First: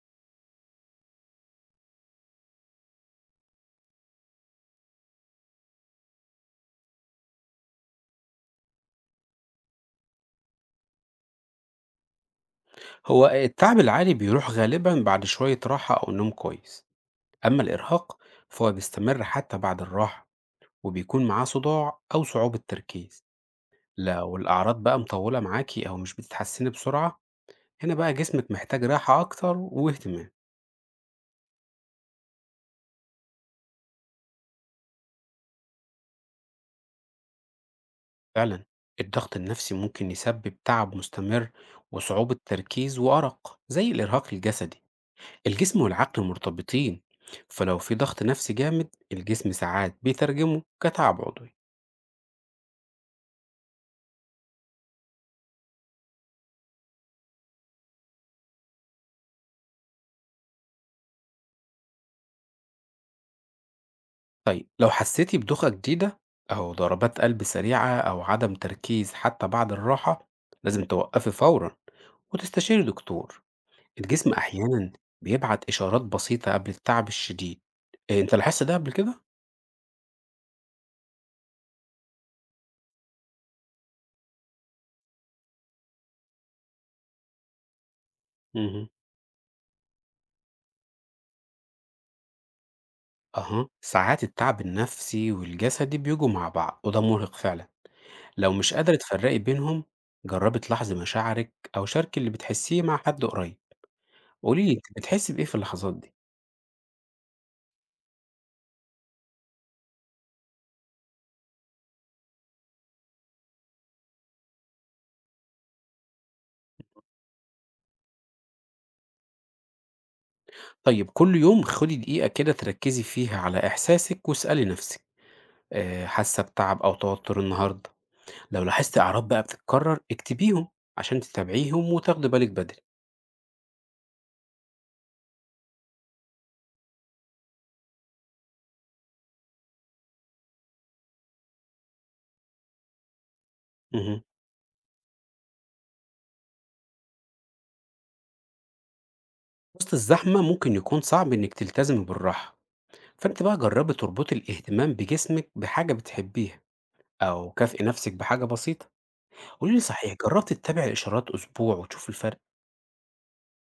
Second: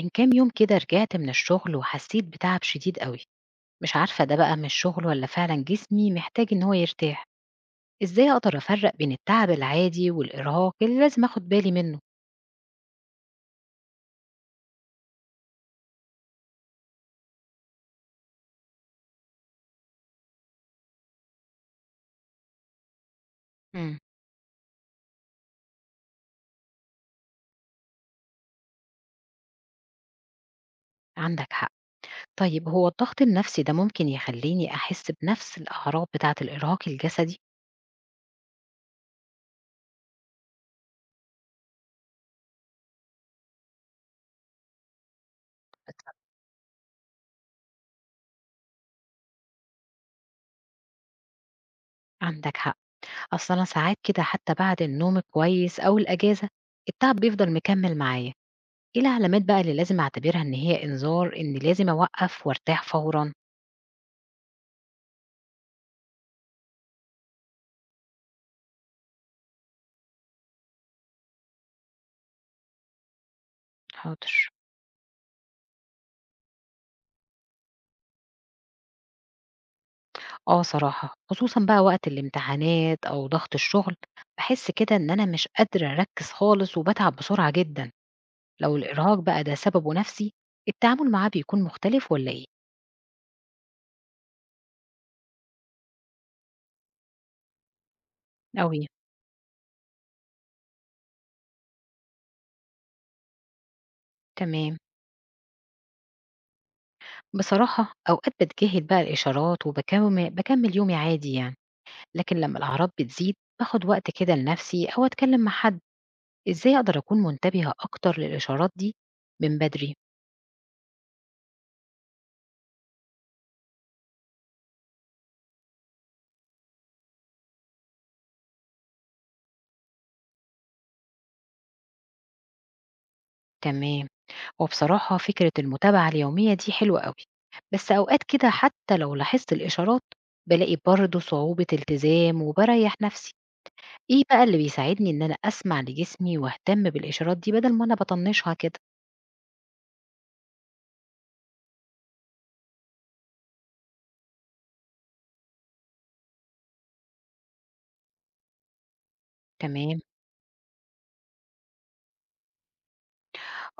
من كام يوم كده رجعت من الشغل وحسيت بتعب شديد قوي. مش عارفة ده بقى من الشغل ولا فعلا جسمي محتاج ان هو يرتاح. ازاي اقدر افرق بين التعب العادي والارهاق اللي لازم اخد بالي منه؟ هو التعب العالي بيروح غالبا بعد شوية راحة أو نوم كويس. أما الإرهاق فهو بيستمر حتى بعد الراحة، وبيكون معاه صداع أو صعوبة تركيز. مم. لو الأعراض بقى مطولة معاكي أو مش بتتحسني بسرعة، هنا بقى جسمك محتاج راحة أكتر واهتمام. عندك حق. طيب هو الضغط النفسي ده ممكن يخليني احس بنفس الاعراض بتاعة الارهاق الجسدي؟ فعلا الضغط النفسي ممكن يسبب تعب مستمر وصعوبة تركيز وأرق زي الإرهاق الجسدي. الجسم والعقل مرتبطين، فلو في ضغط نفسي جامد الجسم ساعات بيترجمه كتعب عضوي. عندك حق، اصل انا ساعات كده حتى بعد النوم كويس او الاجازة التعب بيفضل مكمل معايا. ايه العلامات بقى اللي لازم اعتبرها ان هي انذار ان لازم اوقف وارتاح فورا؟ طيب لو حسيتي بدوخة جديدة أو ضربات قلب سريعة أو عدم تركيز حتى بعد الراحة، لازم توقفي فورا وتستشيري دكتور. الجسم حاضر. أحيانا بيبعت إشارات بسيطة قبل التعب الشديد. إيه أنت لاحظت ده قبل كده؟ آه صراحة، خصوصًا بقى وقت الامتحانات أو ضغط الشغل، باحس كده إن أنا مش قادرة أركّز خالص وباتعب بسرعة جدًا. لو مهم. الإرهاق بقى ده سببه نفسي، التعامل معاه بيكون مختلف والّا إيه؟ أها، ساعات التعب النفسي والجسدي بيجوا مع بعض وده مرهق فعلا. لو مش أوي. قادرة تفرقي بينهم، جربي تلاحظي مشاعرك أو شاركي اللي بتحسيه مع حد قريب. قولي لي تمام. أنت بتحسي بإيه في اللحظات دي؟ بصراحة أوقات باتجاهل بقى الإشارات وباكم باكمّل يومي عادي يعني، لكن لمّا الأعراض بتزيد باخد وقت كده لنفسي أو أتكلم مع حد. إزاي أقدر أكون منتبهة أكتر للإشارات دي من بدري؟ طيب كل يوم خدي دقيقة كده تركزي فيها على إحساسِك، واسألي نفسِك، حاسة بتعب أو توتر النهارده؟ لو لاحظتِ أعراض بقى بتتكرر اكتبيهم عشان تتابعيهم وتاخدي بالِك بدري. تمام. هو بصراحة فكرة المتابعة اليومية دي حلوة قوي، بس أوقات كده حتى لو لاحظت الإشارات بلاقي برضه صعوبة التزام وبريح نفسي. اهم. إيه بقى اللي بيساعدني إن أنا أسمع لجسمي وأهتم بالإشارات دي بدل ما أنا بطنشها كده؟ وسط الزحمة ممكن يكون صعب إنِّك تلتزمي بالراحة، فأنتِ بقى جربي تربطي الاهتمام بجسمِك بحاجة بتحبيها أو كافئي نفسِك بحاجة بسيطة. قولي لي تمام. صحيح جربتِ تتابعي الإشارات أسبوع وتشوفي الفرق؟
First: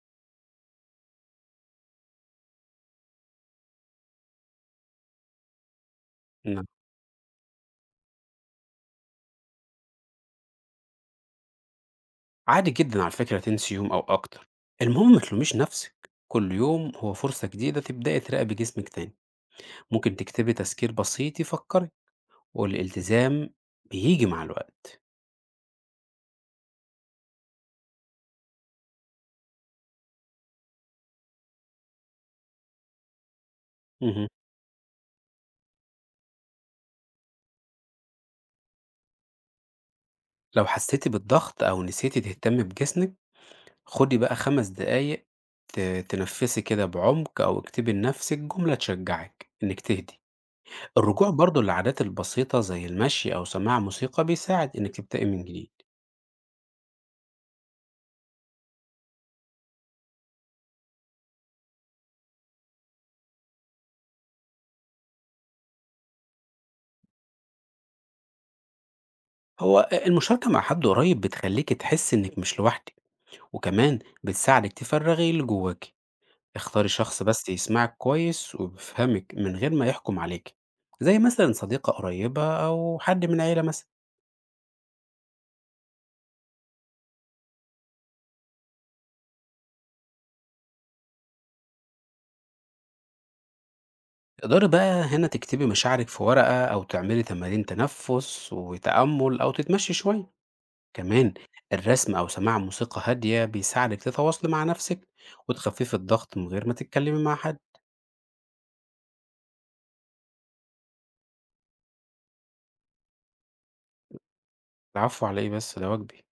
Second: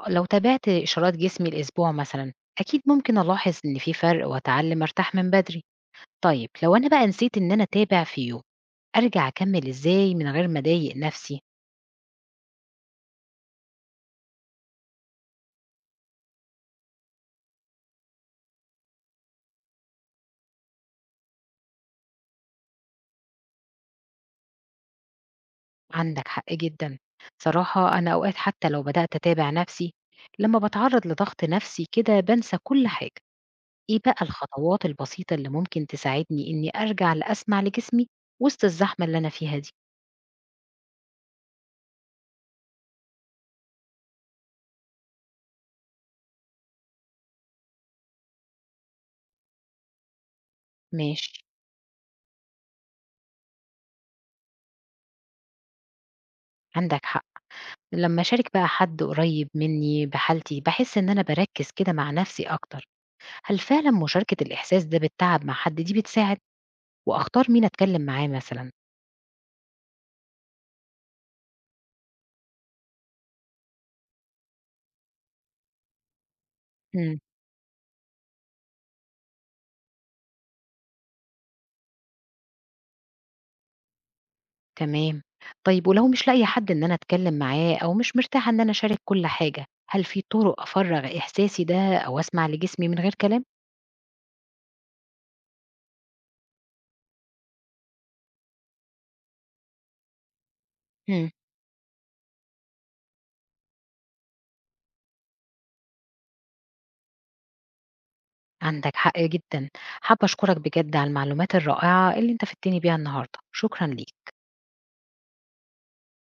لو تابعت إشارات جسمي الأسبوع مثلا أكيد ممكن ألاحظ إن في فرق وأتعلم أرتاح من بدري. طيب لو أنا بقى نسيت إن أنا أتابع في يوم أرجع أكمل إزاي من غير ما أضايق نفسي؟ عادي جدًا على فكرة تنسي يوم أو أكتر، المهم ما تلوميش نفسِك، كل يوم هو فرصة جديدة تبدئي تراقبي جسمِك تاني، ممكن تكتبي تذكير بسيط يفكرِك، والالتزام بييجي مع الوقت. عندك حق جدا. صراحة أنا أوقات حتى لو بدأت أتابع نفسي لما بتعرض لضغط نفسي كده بنسى كل حاجة. إيه بقى اهم. الخطوات البسيطة اللي ممكن تساعدني إني أرجع لأسمع لجسمي وسط الزحمة اللي أنا فيها دي؟ لو حسيتِ بالضغط أو نسيتِ تهتمي بجسمِك، خدي بقى 5 دقايق ت تنفّسي كده بعمق أو اكتبي لنفسِك جملة تشجعِك إنِّك تهدي. الرجوع ماشي. برضه للعادات البسيطة زي المشي أو سماع موسيقى بيساعد إنِّك تبدئي من جديد. عندك حق. لما أشارك بقى حد قريب مني بحالتي بحس إن أنا بركز كده مع نفسي أكتر. هل فعلا مشاركة الإحساس ده بالتعب مع حد دي بتساعد، وأختار مين أتكلم معاه مثلا؟ هو المشاركة مع حد قريب بتخلّيكِ تحسي إنِّك مش لوحدِك. وكمان بتساعدك تفرغي اللي جواك. اختاري شخص بس يسمعك كويس ويفهمك من غير ما يحكم عليك، زي مثلا صديقة قريبة أو حد من عيلة مثلا. تمام. طيب ولو مش لاقية حد إن أنا أتكلّم معاه أو مش مرتاحة إن أنا أشارك كل حاجة، هل في طُرق أفرّغ إحساسي ده أو أسمع لجسمي من غير كلام؟ تقدري بقى هنا تكتبي مشاعرك في ورقة أو تعملي تمارين تنفس وتأمل أو تتمشي شوية. إمم. كمان الرسم أو سماع موسيقى هادية بيساعدك تتواصلي مع نفسك وتخففي الضغط من غير ما تتكلمي مع حد. عندك حق جدًا. حابة أشكرك بجد على المعلومات الرائعة اللي أنت فدتني بيها النهارده، شكرًا ليك. العفو، على إيه بس، ده واجبي.